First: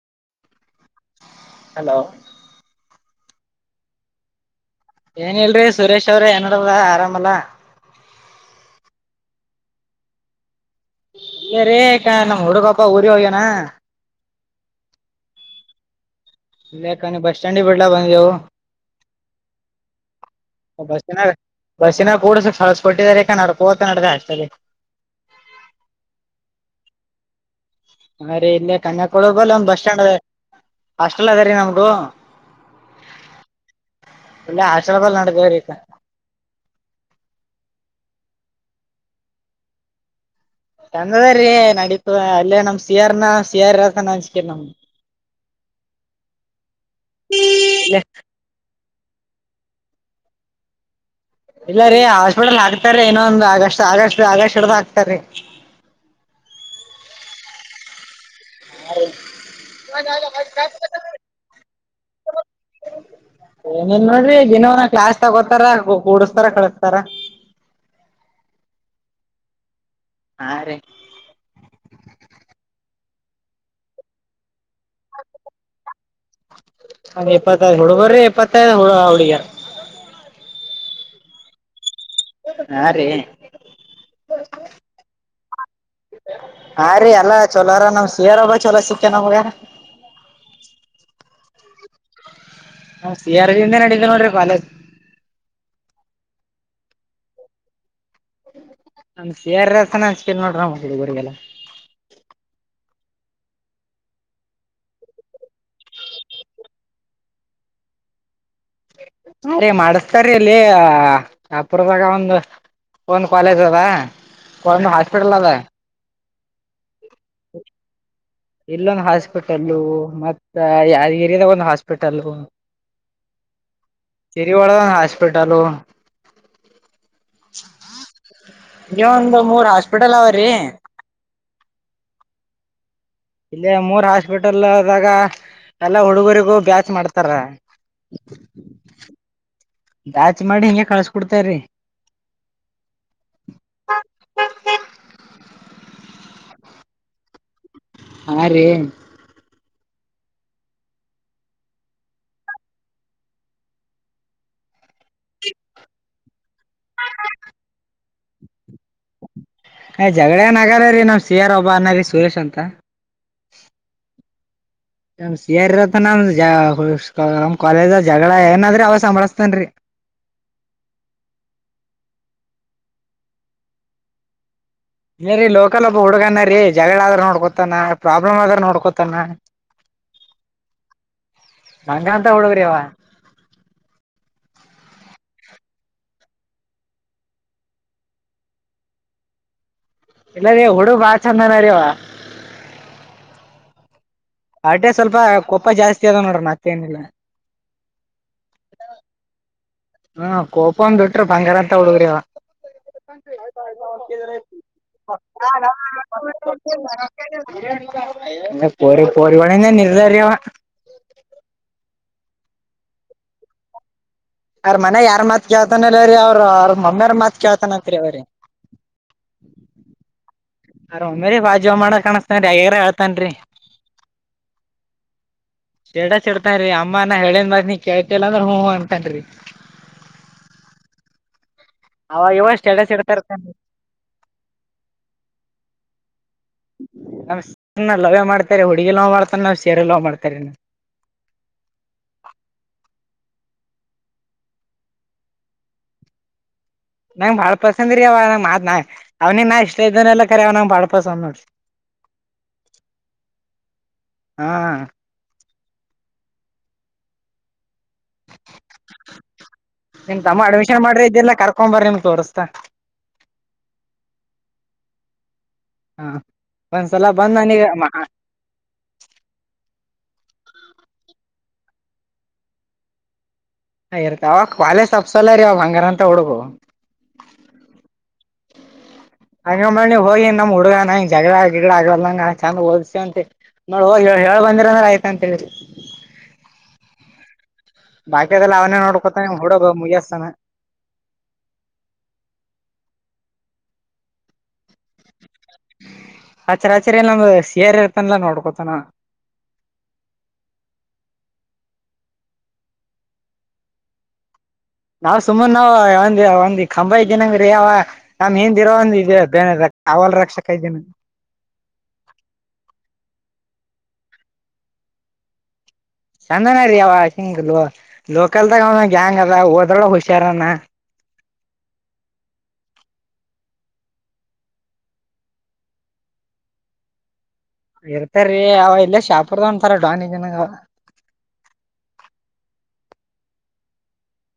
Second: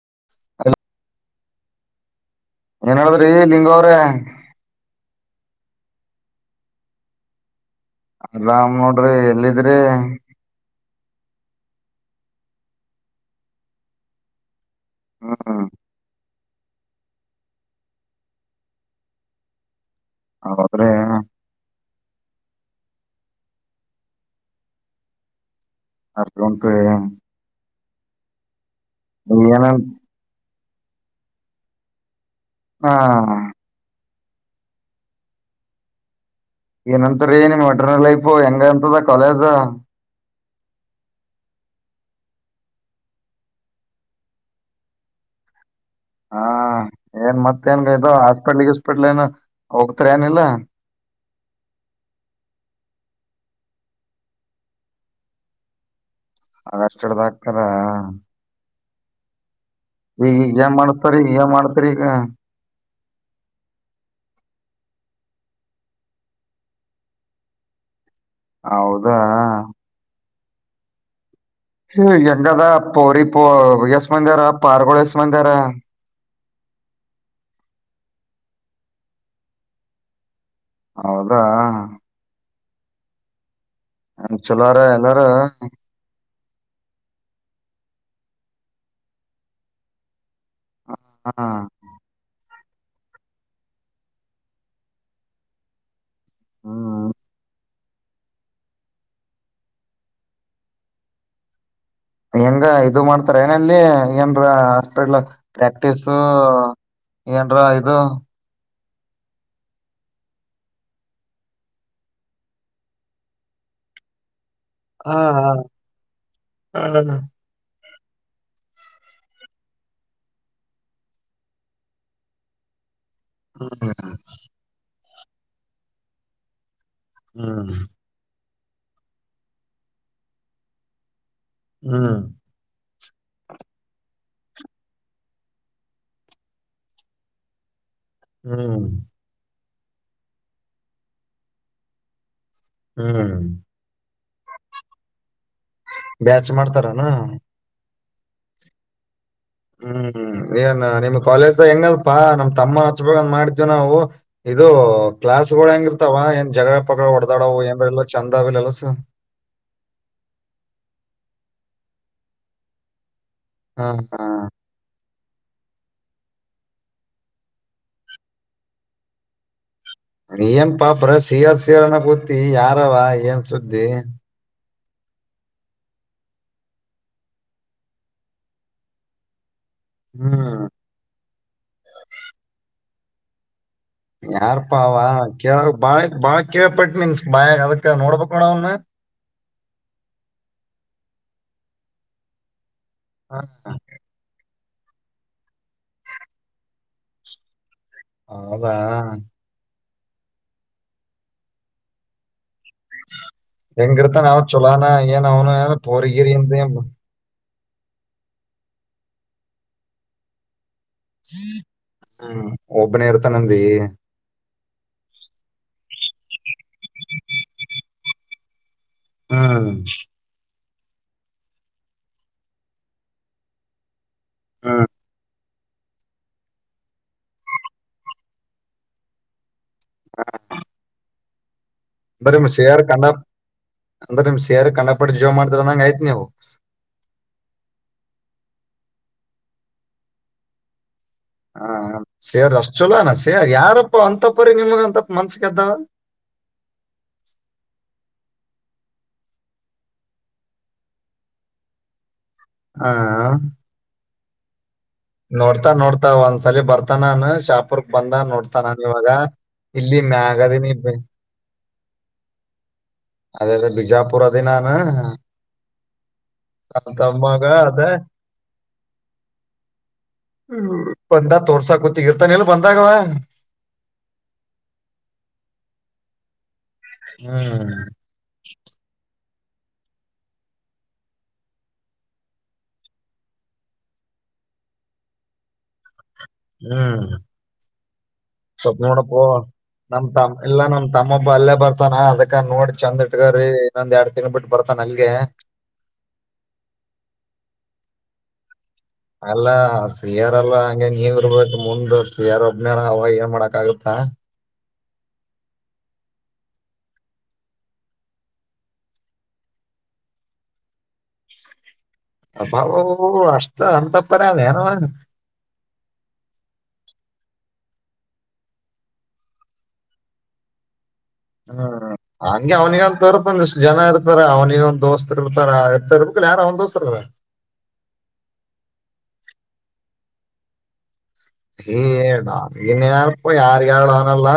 ಹ ಹಲೋ ಏನ್ ಹೇಳದ್ರಿ ಲಿಂಗ ಅವ್ರೇ ಏನ್ ಇಲ್ರರಿ ಸುರೇಶ್ ಅವ್ರಿ ಏನಾರಲ್ಲ ಆರಾಮಲ್ಲಾ ಅರಾಮ್ ನೋಡ್ರಿ ಎಲ್ಲಿದ್ರಿ ಏ ರೇ ನಮ್ಮ್ ಹುಡುಗಪ್ಪ ಊರಿ ಹೋಗ್ಯನಾ ಹಾ ಲ್ಲೇಕ್ಕನ ಬಸ್ ಸ್ಟ್ಯಾಂಡಂಡ ಬಡ್ಲ ಬಂದ ಜಾವ [unintelligible] ಹೌದ್ರೀ ಏನು ಬಸ್ಸಿನ ಕೂಡ ಸ ಸಳಸ್ಕೊಟ್ಟಿದಿದ್ದಾರೆಕ ನಡ್ಕೋತ ನಡ್ದ ಅಷ್ಟಲ್ಲಿ [unintelligible] ಅ ಗಟ [unintelligible] ಹರಿ ಇಲ್ಲೇ ಕನ್ಯಾಕುಳಗಲ್ಲ ಒ ಬಸ್ ಏನಂತ ಸ್ಟ್ಯಾಂಡ್ ಅದ ಹಾಸ್ಟೆಲ್ ಅದ ರೀ ನಮ್ಗು ಹಾ ಎಲ್ಲಾ ಅಶ್ವಾದ್ ರಿಪ [unintelligible] ಏನಂತರಿ ನೀನ್ ವಟ್ರ ಲೈಫ್ ಹೆಂಗ ಅಂತದ ಕಾಲೇಜ ತಂದದ ರೀ ನಡೀತ ಅಲ್ಲೇ ನಮ್ಮ್ ಸಿಯಾರನ ಸಿಯಾರಸಾನಿಕ ನಮ [inaudible] ಹಾ ಏನ್ ಮತ್ತ ಇಲ್ಲ ಏನ್ಗಾಯತ ಹಾಸ್ಪಿಟ್ಲ್ಗ ಹಾಸ್ಪಿಟ್ಲ್ [unintelligible] ಏನ ಹೋಗ್ತಾರೆ ಏನಿಲ್ಲ ಇಲ್ಲ ರೀ ಹಾಸ್ಪಿಟಲ್ ಹಾಕ್ತಾರೀ ಇನೊಂದ್ ಆಗಸ್ಟ್ ಆಗಷ್ಟ ಆಗಸ್ಟ್ ಹಿಡ್ದ್ ಹಾಕ್ತಾರಾರಿ ಹಾಗಷ್ಟಡ್ದ ಹಾತಾರ [unintelligible] ಹೌ [inaudible] ಈಗ ಈಗ ಮಾಡ್ತಾರ ಈಗ ಮಾಡ್ತರಿ ಈಗ [unintelligible] ಏನೇನ್ ನೋಡ್ರಿ ದಿನವನ ಕ್ಲಾಸ್ ತಗೋತಾರ ಕೂಡಸ್ತಾರ ಕಳಸ್ತಾರ [inaudible] ಹೌದಾಹಾ ಹಾ ರೀ ಹ ಹೆಂಗದ ಪೌರಿ ಪೋ ಯಸ್ ಮಂದಿರ ಪಾರ್ಗೋಳ ಯಸ್ಮಂದಿರ ಅ ಎಪ್ಪತ್ತೈದುಹುಡುಗರ್ರಿ ಎಪ್ಪತ್ತೈದು ಹುಡು ಹುಡುಗ ಹೌದಾ ಹಾ ರೀ ಚಲಾರ ಎಲ್ಲಾರ ಹ್ರೀ ಅಲ್ಲಾ ಚಲೋರ ನಮ್ ಸೇರೋರ ಚಲೋ ಸಿಕ್ಕ ನಮ್ಗೆ [inaudible] ಹ ಹಾ ಹಾ ಸಿಆರ್ದಿಂದೆ [unintelligible] ನಡೀದ್ದ ನೋಡಿದರೆ ಬಾಲಾಜಿ ಹ್ಮ್ ನಮ ಸಾರಸನ ಹಂಚ್ಕ ಹುಡುಗರಿಗೆಲ್ಲ [inaudible] ಹೆಂಗ ಇದು ಮಾಡ್ತಾರ ಏನಲ್ಲಿ ಏನ್ರ ಹಸ್ಪಿಟಲ್ ಪ್ರಾಕ್ಟೀಸ ಏನ್ರಾ ಇದು ಅ ರೀ ಮಾಡಸ್ತಾರೀ ಅಲ್ಲಿ ಅಪರದಾಗ ಒಂದು ಒಂದು ಕಾಲೇಜ್ ಅದ ಒಂದು ಹಾಸ್ಪಿಟಲ್ ಅದ ಹೌದಲ್ಲ [unintelligible] [inaudible] ಇಲ್ಲೊಂದು ಹಾಸ್ಪಿಟಲ್ಲ ಮತ್ತ ಏರಿಯಾದಾಗ ಒಂದು ಹಾಸ್ಪಿಟಲ್ ಹ್ಮ ಸಿರಿ ಒಳಗ [unintelligible] ಹ್ಮ ಈ ಒಂದು ಮೂರ್ ಹಾಸ್ಪಿಟಲ್ ಅವ್ರೀ ಹ್ಮ್ ಇಲ್ಲಿ ಮೂರ್ ಹಾಸ್ಪಿಟಲ್ ಆದದಾಗ ಎಲ್ಲಾ ಹುಡುಗರಿಗೂ ಬ್ಯಾಚ್ ಮಾಡ್ತಾರ ಹ್ಮ್ ಜಾಚ ಮಾಡಿ ಹಿಂಗಗೆ ಕಳ್ಸ್ಕೊಡ್ತ್ರಿ ಹ್ಮ್ ಬ್ಯಾಚ್ ಮಾಡ್ತಾರನು ಹಾ ರೀ ಹ್ಮ್ ಹ್ಮ್ ಏನ್ ನಿಮ್ ಕಾಲೇಜ್ದ ಹೆಂಗಪ್ಪಾ ನಮ್ ತಮ್ಮ ಹಚ್ಬಂದ ಮಾಡ್ತವಿ ನಾವು ಇದು ಕ್ಲಾಸ್ ಗಳು ಹೆಂಗ ಇರ್ತಾವ ಏನ್ ಜಗಳ ಪಗಳ ಹೊಡದಾಡವು ಏನ್ ಚಂದಿಲ್ಲಲ್ ಆನು ಜಗಳ ನಗರ್ರೀ ನಮ್ ಸಿಆರ್ ಒಬ್ಬ ಅನ್ನರಿ ಸುರೇಶ್ ಅಂತ ಹಾ ಹಾ ನ ಸರ್ ಇರತ್ತ ನಮ ನಮ್ ಕಾಲೇಜ ಜಗಳ ಏನಾದ್ರಿ ಅವಾಗ ಸಂಭಳಸ್ತನ್ ರೀ ಏನ್ ಪಾಪ್ರ ಸಿಯಾರ್ ಸಿಯರ್ನ ಕೂತಿ ಯಾರವ ಏನ್ ಸುದ್ದಿ ಏ ರೀ ಲೋಕಲ್ ಒಬ್ಬ ಹುಡುಗನ ರೀ ಜಗಳ ಆದ್ರ ನೋಡ್ಕೊತಾನ ಪ್ರಾಬ್ಲಮ್ ಆದ್ರ ನೋಡ್ಕೊತಾನ ಹ್ಮ್ ನಂಗ ಅಂತ ಹುಡುಗ್ರಿವ ಯಾರ್ ಪಾವ ಕೇಳ ಬಾಳ ಬಾಳ ಕೇಳ್ಪಟ್ ಮೀನ್ಸ್ ಬಾಳ ಅದಕ್ ನೋಡ್ಬಕ್ ನೋಡ ಅವನ [inaudible] ಇಲ್ಲ ರೀ ಹುಡು ಬಾಳ ಚಂದನ ರೀವಾ ಹಾ ಅಟೆ ಸ್ವಲ್ಪ ಕೊಪ್ಪ ಜಾಸ್ತಿ ಅದಾವ ನೋಡ್ರಿ ಮತ್ತೆ ಏನಿಲ್ಲ ಹೌದಾ ಹ್ಮ ಕೋಪಂದ ಬಿಟ್ರ ಬಂಗಾರ ಅಂತ ಹುಡುಗ್ರವ ಹೆಂಗರುತ ಅವ ಚಲೋಾನ ಏನ್ ಅವನುಏರ್ಗರಿ ಅಂತ ರಿ ಪರಿವಣಿಂದ ನಿರ್ಧಾರ್ಯ ಹ್ಮ್ ಒಬ್ಬನೇ ಇರ್ತ ನಂದಿ ಅವ್ರ ಮನ ಯಾರ್ ಮತ್ ಕೇಳ್ತಾನಲ ಅವ್ರೀ ಅವ್ರರು ಅವ್ರ ಮೊಮ್ಮಿಾರ್ ಮತ್ ಕೇಳ್ತಾನತ್ರಿ ಅವ್ರರಿ ಹ್ಮ್ ಆರೇರಿ ಬ ಜೋ ಮಾಡ ಕಾಣಿಸಸ್ತನ್ ಹಾಗಗ್ಯ್ರ ಹೇಳ್ತನ್ ರಿ ಹಾ ಚಡ ಚಡ್ತಾನ್ ಅಮ್ಮನ ಹೇಳೇನ್ ಮ ನೀ ಕೇಳ್ತಲ್ಲ ಅಂದ್ರ ಹ ಅಂತನ್ರಿ ಹಾ ಅವಾಗ ಅಂದ್ರ ನಿಮ್ ಇವಾಗ ಶೇಯರ್ ಸ್ಟೇಟಸ್ ಕಂಡ ಇಡ್ತಾರ ಅಂದ್ರ ನಿಮ್ ಶೇಯರ್ ಕಂಡಪಟ್ಟ ಜೋ ಮಾಡ್ತಾರ ಅಂದಂಗಗೆ ಆಯ್ತ್ ನೀವು ಸರಿ ಹುಡುಗಿ ಲವ್ ಮಾಡ್ತಾನ ಸಾರಿ ಲವ್ ಮಾಡ್ತಾರೆ ಏ ಯಾರಪ್ಪ ಅಂತ ಪರಿ ನಿಮ್ಗ ಅಂತಪ್ಪ ಮನ್ಸಗೆದ್ದಾವ? ನಂಗ್ ಬಾಳ್ ಪಸಂದ್ರೀ ಅವ ನ ಮಾತ್ ಅವನಿ ನಾ ಇಷ್ಟ ಇದ್ದನೆ ಎಲ್ಲ ಕರಿ ಅವ ನಂಗ ಬಾಳ್ ಪಸಂದ್ ನೋಡ್ರಿ ಹ ಹಾ ನೋಡ್ತಾ ನೋಡ್ತಾ ಒಂದ್ಸಲಿ ಬರ್ತ ನಾನು ಶಾಪುರ್ ಬಂದ ನೋಡ್ತಾನಾನ ಇವಾಗ ಇಲ್ಲಿ ಮ್ಯಾಗದನಿ ಸೋಂಬಾರ ನಿಮ್ತ್ ತೋರಿಸಸ್ತಾ ಅದೇದೇ ಬಿಜಾಪುರ ದಿನಾನ ಹ ಆಂತ ಒಂದ್ಸಲ ಅಾ ಬಂದ್ ಕತ ನನಗ ಹ್ಮ ಬಂದ ತೋರ್ಸಾ ಗೊತ್ತಗಿರ್ತಾನ ಇಲ್ ಬಂದಾಗವ ಹ ಇರ್ತ ಅವಾಗ ಕ್ಾಲೇ ಸಪ್ಸಲ್ಲ ರೀ ಅವಾಗ ಹಂಗಾರ ಅಂತ ಹುಡುಗು [unintelligible] ಹ್ಮ ಹಂಗಂದ ಹೋಗಿ ನಮ್ ಹುಡ್ಗನ ಜಗಳ ಗಿಗಳ ಆಗಲಂಗ ಚಂದ್ಓದಸ ಅಂತೆ. ಆ ಹೋಗ ಹೇಳ್ ಬಂದಿರ ಆಯ್ತಾ ಅಂತ ಹೇಳಿದಿ ಹ್ಮ್ ಬಾಯ [unintelligible] ಸ್ವಲ್ಪ್ ನೋಡಪ್ಪೋ ನಮ್ ತಮ್ಮ ಇಲ್ಲಾ ನಮ್ ತಮ್ಮೊಬ್ಬ ಅಲ್ಲೇ ಬರ್ತಾನ ಅದಕ್ಕ ನೋಡಿ ಚಂದ್ ಇ ಇಗರೀ ಇನ್ನಂದ್ ಎರಡು ತಿಂಗ್ಳ್ ಬಿಟ್ಟ ಬರ್ ಅದ್ಸರ್ ಅದ್ಸರಿ ಎಲ್ಲ ನಮ್ದ ಸಿಯರ್ ಇರ್ತನ್ಲ್ಲಾ ನೋಡ್ಕೋತಾನ. ಅಲ್ಲಾ ಸಿಯಾರಲ್ಲ ಹಂಗೆ ನೀವ ಇರ್ಬೇಕು ಮುಂದ್ ಸಿಯಾರ್ ಒಬ್ಬ್ನಾರ ಅವಾಗ ಏನ್ ಮಾಡಕ್ ಆಗುತ್ತ. ಹಾ ನಾವ್ ಸುಮನಾವವು ಒಂದ ಒಂದ್ ಕಂಬ ಇದ್ದಿನಂಗ ರೀ ಅವ ನಮ್ ಹಿಂದಿರೋ ಒಂದ ಇ ಬೇರೆದ ಅವಲ್ಲ ರಕ್ಷಕ ಇದ್ದೀನೆ. ಅ ಬ ಒಒ ಅಷ್ಟ ಅಂತಪ್ಪರ ಅದ ಏನು? ಚಂದನ ರೀ ಅವ ಹಿಂಗ ಲೋಕಲ್ದಾಗ ಅವ ಗ್ಯಾಂಗ್ ಅದ ಓದ್ರಳೊಗ್ ಹುಷಾರನ. ಹ್ಮ ಹಾ ಹಂಗೆ ಅವನಿಗ ಒಂದ ತರ್ಂದ ಇಷ್ಟ್ ಜನ ಇರ್ತಾರ ಅವನಿಗ ಒಂದ ದೋಸ್ತರು ಇರ್ತಾರ ಇರ್ತಾ ಇರ್ಬೇಕ್ ಯಾರ ಅವನ್ ದೋಸ್ತರು. ಇರ್ತಾರೀ ಅವ ಇಲ್ಲೇ ಶಾಂಪುರ್ದವನ್ ಅಂತಾರ ಡಾನಿದ್ದನಾಗ ಏ ಡನ್ಗನ್ ಯಾರಪ್ಪ ಯಾರ ಯಾರಡೋನಲ್ಲ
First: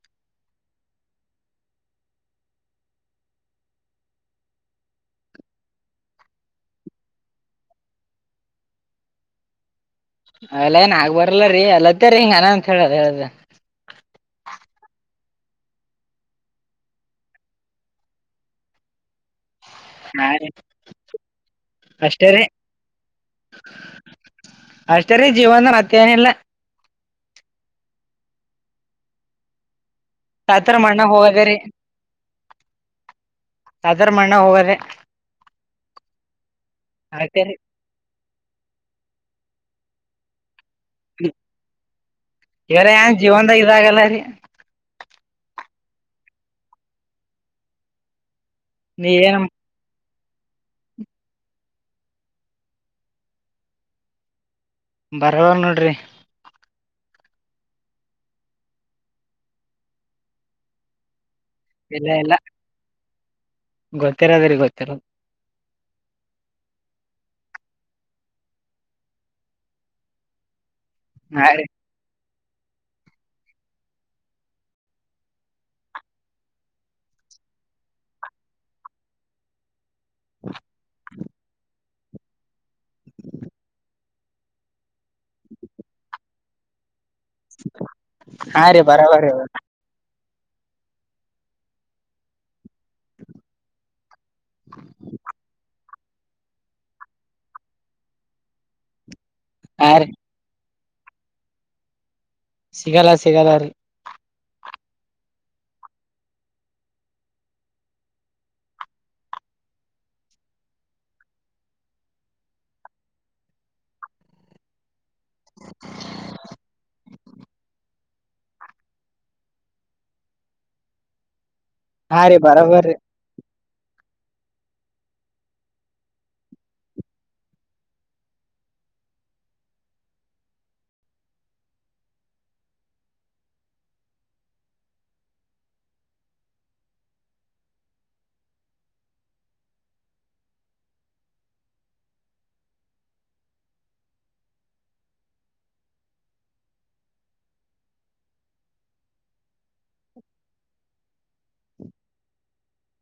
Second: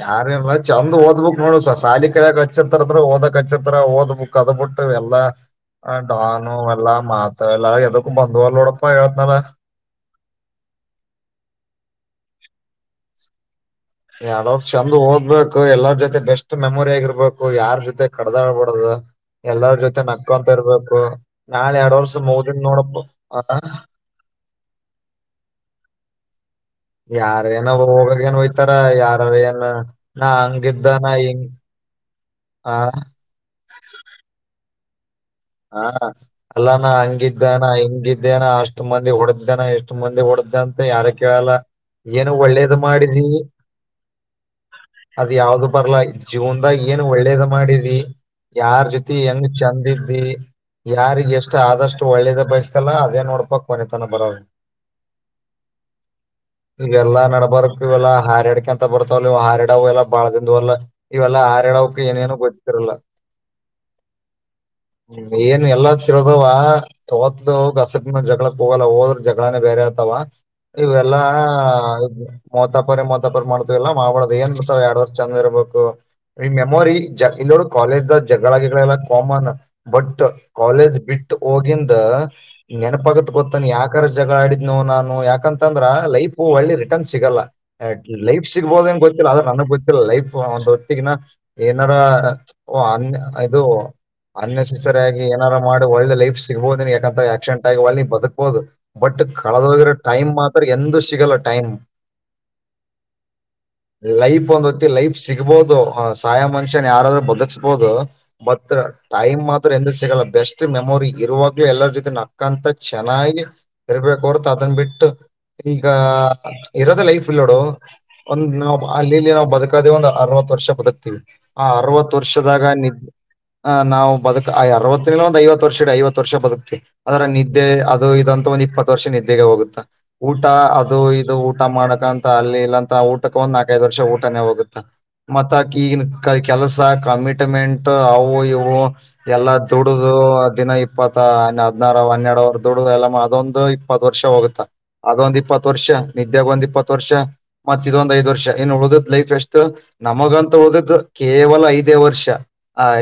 ಯಾರಲ್ಲ ಚಂದ ಓದ್ಬುಕ್ ನೋಡು ಸಾಲಿ ಕಲಿಯಕ್ ಹಚ್ಚಿರ್ತಾರ ಅಂದ್ರೆ ಓದಕ್ ಹಚ್ಚಿರ್ತಾರ ಓದ್ಬುಕ್ ಅದ ಮುಟ್ಟವೆ ಎಲ್ಲ ಆ ಡಾನು ಎಲ್ಲಾ ಮಾತೆಲ್ಲ ಎದಕ್ಕೂ ಬಂದವಲ್ಲ ನೋಡಪ್ಪ ಹೇಳ್ತಾರೆ. ಅಲ್ಲ ಏನ್ ಆಗ್ ಬರಲ್ಲ ರೀ ಎಲಕ್ಕರಿ ಹಿಂಗ ಅನ ಅಂತ ಹೇಳುದ ಎಲ ಚಂದ ಓದ್ಬೇಕು ಎಲ್ಲಾರ್ ಜೊತೆ ಬೆಸ್ಟ್ ಮೆಮೊರಿ ಆಗಿರ್ಬೇಕು ಯಾರ್ ಜೊತೆ ಕಡ್ದಾಡ್ಬಾಡದು. ಎಲ್ಲರ ಜೊತೆ ಹಾ ರೀ ನಕ್ಕೊಂತ ಇರ್ಬೇಕು ನಾನ್ ಎರಡ್ ವರ್ಷ ಅಷ್ಟೇ ರೀ ಮೊಗಿನ್ ನೋಡಪ್ಪ [inaudible] ಅಷ್ಟರೀ ಜೀವನ ಮತ್ಯೇನಿಲ್ಲ. ಯಾರ ಏನ ಹೋಗಾಗ ಏನ್ ಹೊಯ್ತಾರ ಯಾರಾರ ಏನ? ಯಾತಾರ ಮಣ್ಣಾಗ್ ಹೋಗದರೀ ಆ ಯಾತಾರ ಮಣ್ಣ ಹೋಗದೇ. ನಾನ ಅಲ್ಲಾನ ಅಷ್ಟೇ ರೀ ಹಂಗಿದ್ದೇನ ಹಿಂಗಿದ್ದೇನ ಅಷ್ಟು ಮಂದಿ ಹೊಡೆದೇನ ಎಷ್ಟು ಮತ್ತೆ ಹೊಡೆದ್ದ ಯಾರ ಕೇಳಲ್ಲ ಏನು ಒಳ್ಳೇದು ಇವ್ರ ಏನ್ ಮಾಡಿದೀ ಜೀವನ್ದಾಗ ಇದಾಗಲ್ಲ ರೀ ಅದ ಯಾವ್ದು ಬರ್ಲಾ ಜೀವನ್ದಾಗ ಏನ್ ಒಳ್ಳೇದ ಮಾಡಿದಿ ಯಾರ್ ನೀ ಜೊತಿ ಏನ್ ಹೆಂಗ ಚಂದಿದ್ದೀ ಯಾರಿಗೆಷ್ಟು ಆದಷ್ಟು ಒಳ್ಳೇದ ಬಯಸ್ತಲ್ಲ ಅದೇ ನೋಡ್ಪ ಕೊನೆತನ್ಕ್ ಬರೋದು. ಬರಲ್ಲ ನೋಡ್ರಿ. ಇವೆಲ್ಲಾ ನಡಬಾರಕ್ ಇವೆಲ್ಲಾ ಹಾರ್ಯಾಡ್ಕಂತ ಬರ್ತಾವ ಇವು ಹಾರಿಡ ಎಲ್ಲ ಬಾಳದಿದ್ದು ಅಲ್ಲ ಇವೆಲ್ ಲ್ಲ ಹಾರಾಡ್ಯೌಕೆ ಏನೇನು ಗೊತ್ತಿರಲ್ಲ. ಗೊತ್ತಿರದ್ರೆ ಗೊತ್ತಿರ [unintelligible] ಹ್ಮ್ ಏನ್ ಎಲ್ಲಾ ತಿರೋದವ ಓದೋಗ ಹಸಕ್ ಜಗಳಕ್ ಹೋಗಲ್ಲ ಹೋದ್ರ ಜಗಳಾನೇ ಬೇರೆ ಆತ [unintelligible] ವಾ ಇವೆಲ್ಲಾ ಹಾ ರೀ ಮೊತಪರಿ ಮತಪರಿ ಮಾಡ್ ಇಲ್ಲ ಮಾಡಬಡ್ದ್ ಏನ್ ಬಿತಾವ ಎರಡ್ ವರ್ಷ ಚಂದ ಇರ್ಬೇಕು ಮೆಮೋರಿ ಜ ಇಲ್ನೋಡು ಕಾಲಜದಾಗ್ ಜಗಳ ಗಿಗಳೆಲ್ಲ ಕಾಮನ್. ಬಟ್ ಕಾಲೇಜ್ ಬಿಟ್ಟ ಹೋಗಿಂದ ನೆನಪಾಗತ್ ಗೊತ್ತನ್ ಯಾಕ್? ತರ್ ಜಗಳ ಆಡಿದ್ನು ನಾನು ಯಾಕಂತಂದ್ರ ಲೈಫ್ ಒಳ್ಳಿ ರೀ ಸಿಗಲ್ಲ ಲೈಫ್ ಹಾ ರೀ ಸಿಗ್ಬೋದೇನ್ ಬರಬರಿ ಗೊತ್ತಿಲ್ಲ ಆದ್ರ ನನಗ್ ಗೊತ್ತಿಲ್ಲ ಲೈಫ್ ಒಂದು ಹೊತ್ತಿಗಿನ ಏನಾರ ಓ ಅನ್ ಇದು ಅನ್ನೆಸ್ಸರಿಯಾಗಿ ಏನಾರು ಮಾಡ್ ಒಳ್ಳೆ ಲೈಫ್ ಸಿಗ್ಬೋದು ಯಾಕ ಆಕ್ಸಿಡೆಂಟ್ ಆಗಿ ಒಳ್ಳಿ ಬದುಕ್ಬೋದು ಬಟ್ ಹಾ ಕಳದೋಗಿರೋ ರೀ ಟೈಮ ಮಾತ್ರ ಎಂದು ಸಿಗಲ್ಲ ಟೈಮ್. ಸಿಗಲ್ಲ ಸಿಗಲ್ಲ ಅದು. ಲೈಫ್ ಒಂದ್ ಹೊತ್ತಿ ಲೈಫ್ ಸಿಗ್ಬೋದು ಸಾಯೊ ಮನುಷ್ಯನ್ ಯಾರಾದ್ರೂ ಬದಕ್ಸ್ಬೋದು ಮತ್ರ ಟೈಮ್ ಮಾತ್ರ ಎಂದ್ರ ಸಿಗಲ್ಲ ಬೆಸ್ಟ್ ಮೆಮೊರಿ ಇರುವಾಗ್ಲೂ ಎಲ್ಲರ ಜೊತೆ ನಕ್ಕಂತ ಚೆನ್ನಾಗಿ ಇರ್ಬೇಕ ಕೊಡ್ತ ಅದನ್ನ ಬಿಟ್ಟು [unintelligible] ಈಗ ಇರೋದ ಲೈಫ್ ಇಲ್ಲಿ ನೋಡು ಒಂದ್ ನಾವ್ ಅಲ್ಲಿ ಇಲ್ಲಿ ನಾವು ಬದುಕದೇ ಒಂದ್ ಅರ್ನ ಅವತ್ ವರ್ಷ ಬದಕ್ತೀವಿ ಆ ಅರವತ್ತು ಹಾ ರೀ ವರ್ಷದಾಗ ಬರಬರ್ರಿ ನಿಿದ್ದೆ ಅ ನಾವು ಬದುಕ್ ಅರವತ್ತ ಒಂದು ಐವತ್ ವರ್ಷ ಇ ಐವತ್ತು ವರ್ಷ ಬದುಕ್ತತಿವಿ ಅದ್ರ ನಿದ್ದೆ ಅದು ಇದಂತ ಒ ಇಪ್ಪತ್ತು ವರ್ಷ ನಿದ್ದೆಗೆ ಹೋಗುತ್ತಾ ಊಟ ಅದು ಇದು ಊಟ ಮಾಡಕ ಅಂತ ಅಲ್ಲಿ ಇಲ್ಲಂತ ಊಟಕ್ಕೆ ಒಂದು ವರ್ಷ ಊಟಾನೇ ಹೋಗುತ್ತ ಮತ್ತ ಈಗಿನ ಕೆಲಸ ಕಮಿಟ್ಮೆಂಟ್ ಅವು ಇ ಎಲ್ಲಾ ದುಡುದು ದಿನ ಇಪ್ಪತ್ತ ಹದ್ಿನಾರು ಹನ್ನೆರಡು ಅವರ್ ದುಡುದು ಎಲ್ಲ ಅದೊಂದು ಇಪ್ಪತ್ ವರ್ಷ ಹೋಗುತ್ತಾ ಆಗ ಒಂದ್ ಇಪ್ಪತ್ತು ವರ್ಷ ನಿದ್ದಾಗ ಒಂದ್ ಇಪ್ಪತ್ತು ವರ್ಷ ಮತ್ತ ಇದೊಂದ್ ಐದು ವರ್ಷ ಉಳ ದ ದು ಲೈಫ್ ಎಷ್ಟು ನಮಗಂತ ಉಳ ದಿದು ಕೇವಲ ಐದೇ ವರ್ಷ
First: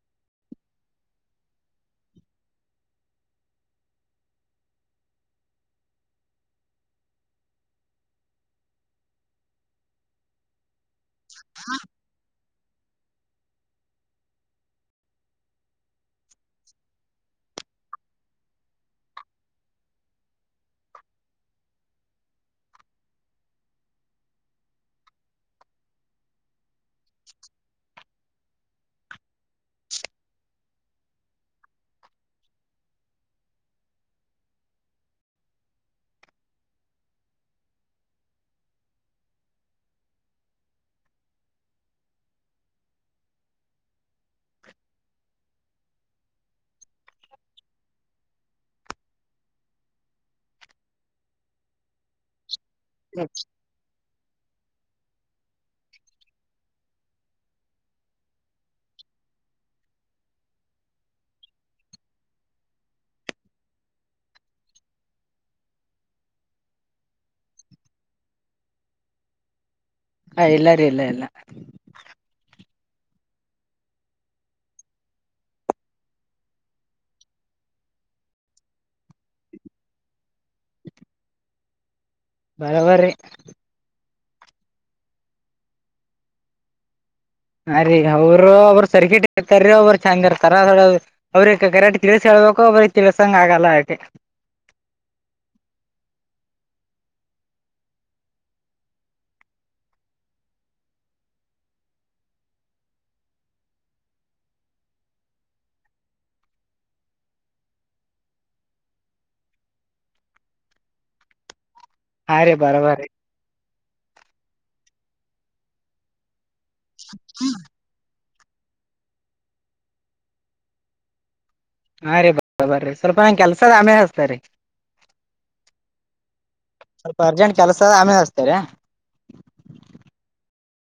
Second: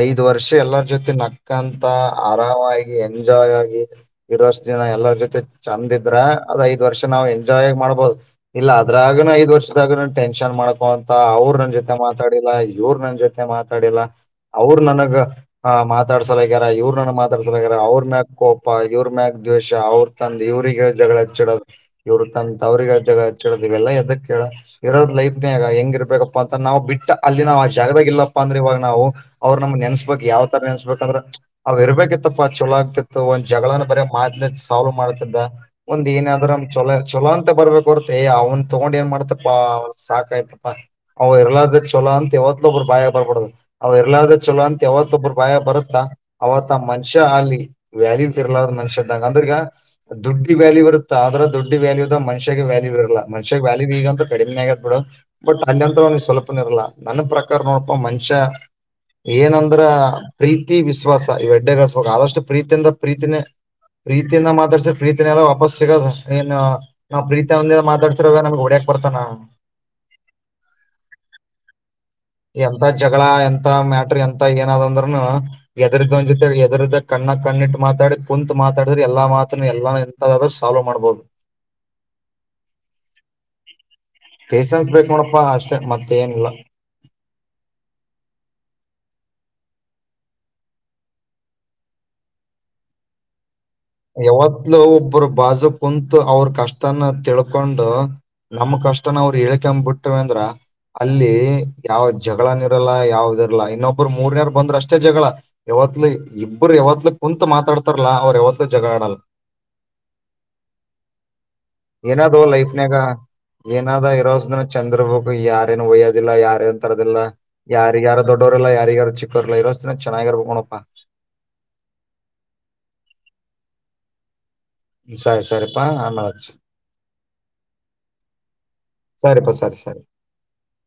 ಐದು ವರ್ಷ ಅಷ [unintelligible] ಎಲ್ಲರ ಜೊತೆ ನಕ್ಕಂತ ಆರಾಮಾಗಿ ಎಂಜಾಯ್ ಆಗಿ ಇರೋಷ್ಟ ದಿನ ಎಲ್ಲರ ಜೊತೆ ಚಂದಿದ್ರ ಅದ ಐದ್ ವರ್ಷ ನಾವು ಎಂಜಾಯ್ ಆ ಮಾಡ್ಬಹುದು ಇಲ್ಲ ಅದ್ರಾಗನ ಐದ ವರ್ಷದಾಗ ಟೆನ್ಷನ್ ಅವ್ರ ನನ್ ಜೊತೆ ಮಾತಾಡಿಲ್ಲ ಇವ್ರ ನನ್ ಜೊತೆ ಮಾತಾಡಿಲ್ಲ ಅವ್ರ ನನಗ ಆ ಮಾತಾಡ್ಸಲಾಗ್ಯಾರ ಇವ್ರ ನನ ಮಾತಾಡ್ಸಲಾಗ್ಯಾರ ಅವ್ರ ಮ್ಯಾಗ ಕೋಪ ಇವ್ರ ಮ್ಯಾಗ ದ್ವೇಷ ಅವ್ರ ತಂದ ಇವ್ರಗ ಜಗಳ ಹಚ್ಚಡೋದು ಇವ್ರ ತಂತತ್ ಅವ್ರಿಗೆಗ ಜಗಳ ಹಚ್ಚಿಡೋದು ಇವೆಲ್ಲಾ ಎದಕ್ ಕೇಳ ಇರೋದ ಲೈಫ್ ಗ ಹೆಂಗಿರ್ಬೇಕಪ್ಪ ಅಂತ ನಾವು ಬಿಟ್ಟ ಅಲ್ಲಿ ನಾ್ ಆ ಜಾಗದಾಗ ಇಲ್ಲಪ್ಪಾ ಅಂದ್ರ ಇವಾಗ ನಾವು ಅವ್ರ ನಮ್ ನೆನ್ಸ ಯಾವ್ ತರ ಎನ್ಸ್ಬೇಕಂದ್ರೆ ಅವವು ಇರ್ಬೇಕಿತ್ತಪ್ಪ ಚಲೋ ಆಗ್ತಿತ್ತು ಒಂದ್ ಜಗಳನ್ನ ಬರ ಮಾದ್ಲಿ ಸಾಲ್ವ್ ಮಾಡ ಮಾಡ್ತಿದ್ದ ಏನಾದ್ರ ಚಲೋ ಚಛಲೋ ಅಂತ ಬರ್ಬೇಕ ಹೊರತ ಅವನ್ ತೊಗೊಂಡ್ ಏನ್ ಮಾಡ್ತ ಸಾಕಾಯ್ತಪ್ಪ ಅವ್ ಇರ್ಲಾರ್ದ ಚೊಲೋ ಅಂತ ಯವತ್ಲ ಒಬ್ಬರು ಭಾಯ ಬರ್ಬಡದು ಅವ್ ಇರ್ಲಾರ್ದ ಚಲೋ ಅಂತ ಯಾವತ್ತೊಬ್ಬರು ಭಾಯ ಬರುತ್ತಾ ಅವತ್ ಮನುಷ್ಯ ಅಲ್ಲಿ ವ್ಯಾಲ್ಯೂ ಇರ್ಲಾರ ಮನುಷ್ಯ್ದ ಅಂದ್ರಗ ದುಡ್ಡಿ ವ್ಯಾಲ್ಯ ಇರುತ್ತ ಆದ್ರೆ ದುಡ್ಡಿ ವ್ಯಾಲ್ಯ ದ ಮನುಷ್ಯ ವ್ಯಾಲ್ಯ ಇರ್ಲ್ಲ ಮನುಷ್ಯ ವ್ಯಾಲ್ಯೂ ಈಗ ಅಂತ ಕಡಿಮೆ ಆಗತ್ತೆ ಬಿ ಬಟ್ ಅಲ್ಲಿಂತ ಅವನಿಗೆ ಸ್ವಲ್ಪನ ಇರಲ್ಲ ನನ್ನ ಪ್ರಕಾರ ನೋಡಪ ಮನುಷ್ಯ ಏನಂದ ಅಂದ್ರ ಪ್ರೀತಿ ವಿಶ್ವಾಸ ಇವು ಅಡ್ಡೆಗಳಸ್ಬೇಕ ಆದಷ್ಟು ಪ್ರೀತಿಯಿಂದ ಪ್ರೀತಿನೇ ಪ್ರೀತಿಯಿಂದ ಮಾತಾಡ್ಸ್ರ ಪ್ರೀತಿನೆಲ್ಲ ವಾಪಸ್ ಸಿಗೋದ ಏನ್ ನಾವು ಪ್ರೀತಿಯಂದ ಮಾತಾಡ್ತಿರ ನಮಗೆ ಹೊಡಕ ಪಡ್ತನಾ ಹೇ ಇಲ್ಲ ರೀ ಇಲ್ಲ ಇಲ್ಲ ಎಂತ ಜಗಳ ಎಂತ ಮ್ಯಾಟ್ರ ಎಂತ ಏನಾದ ಅಂದ್ರನು ಎದರ್ದ ಜೊತೆ ಎದರ್ದ ಕಣ್ಣ ಕಣ್ಣಿಟ್ಟು ಮಾತಾಡಿ ಕುಂತ ಮಾತಾಡಿದ್ರೆ ಎಲ್ಲಾ ಮಾತ್ ಮತ್ತನು ಎಲ್ಲ ಎಂತದಾದ್ರೂ ಸಾಲ್ವ್ ಮಾಡ್ಬೋದು ಬರಬ್ಬರಿ ಪೇಷನ್ಸ್ ಬೇಕಕ್ ನೋಡಪ್ಪಾ ಅಷ್ಟೆ ಮತ್ತ ಏನಿಲ್ಲ ಅ ರೀ ಅವರು ಅವರು ಸರ್ಕಟ ಇರ್ತಾರ ಅವರು ಚಂಗ ಇರ್ತಾರ ಅವ್ರ ಕರಾಟಿ ತಿಳಿಸಿ ಹೇಳ [unintelligible] [inaudible] ತಿಳ್ಕೊಬೇಕು ತಿಳ್ಕೊಂಗಾಗಲ್ಲ ಆಯಿತು [unintelligible] ಯಾವತ್ಲುೂ ಒಬ್ಬರು ಬಾಜು ಕುಂತು ಅವ್ರ ಕಷ್ಟ ಅದನ್ನ ತಿಳ್ಕೊಂಡು ನಮ್ಮ ಕಷ್ಟನ ಅವ್ರು ಹೇಳ್ಕೋಂದು ಬಿಟ್ವಿ ಅಂದ್ರ ಅಲ್ಲಿ ಯಾವ ಜಗಳನ ಇರಲ್ಲ ಯಾವ್ದ ಇರಲ್ಲ ಇನ್ನೊಬ್ಬರು ಮೂರನೇರ್ ಬಂದ್ರ ಅಷ್ಟೇ ಜಗಳ ಇಬ್ರು ಯಾವತ್ಲು ಕುಂತಮಾತಾಡ್ತಾರಲ್ಲ ಅವ್ರ ಯಾವತ್ ಜಗಳಾಡಲ್ಲ ಏನಾದ ಹಾ ರೀ ಲೈಫನ್ಯಾಗ ಬರಬರ್ರಿ ಏನಾದ ಇರೋಸ ದಿನ ಚೆಂದ ಇರ್ಬೇಕು ಯಾರೇನ್ ಒಯ್ಯೋದಿಲ್ಲ ಯಾರೇನ್ ತರದಲ್ಲ ಯಾರಿಗಾರ ದೊಡ್ಡೋರ್ಲ್ಲ ಯಾರಿಗ್ಯಾರು ಚಿಕ್ಕೋರ್ಲ್ಲಾ ಇರೋ ದಿನ ಚೆನ್ನಾಗಿರ್ಬೇಕ ನೋಡಪ್ಪ ಹಾ ರೀ ಬರೋ ಬರಿ ಸ್ವಲ್ಪ ನನಗ ಕೆಲಸ ಅದ ಆಮೇಲ್ ಅಚ್ಚತಾ ರೀ ಸರಿ ಸರಿಪ್ಪಾ ಅಮೆಲಿ ಅಚ್ಚು ಸ್ವಲ್ಪ ಅರ್ಜೆಂಟ್ ಕೆಲಸ ಅದ ಅಮೆಗಾ ಅಚ್ಚತಾರಿ [inaudible] ಸರಿಪಾ ಸರಿ ಸರಿ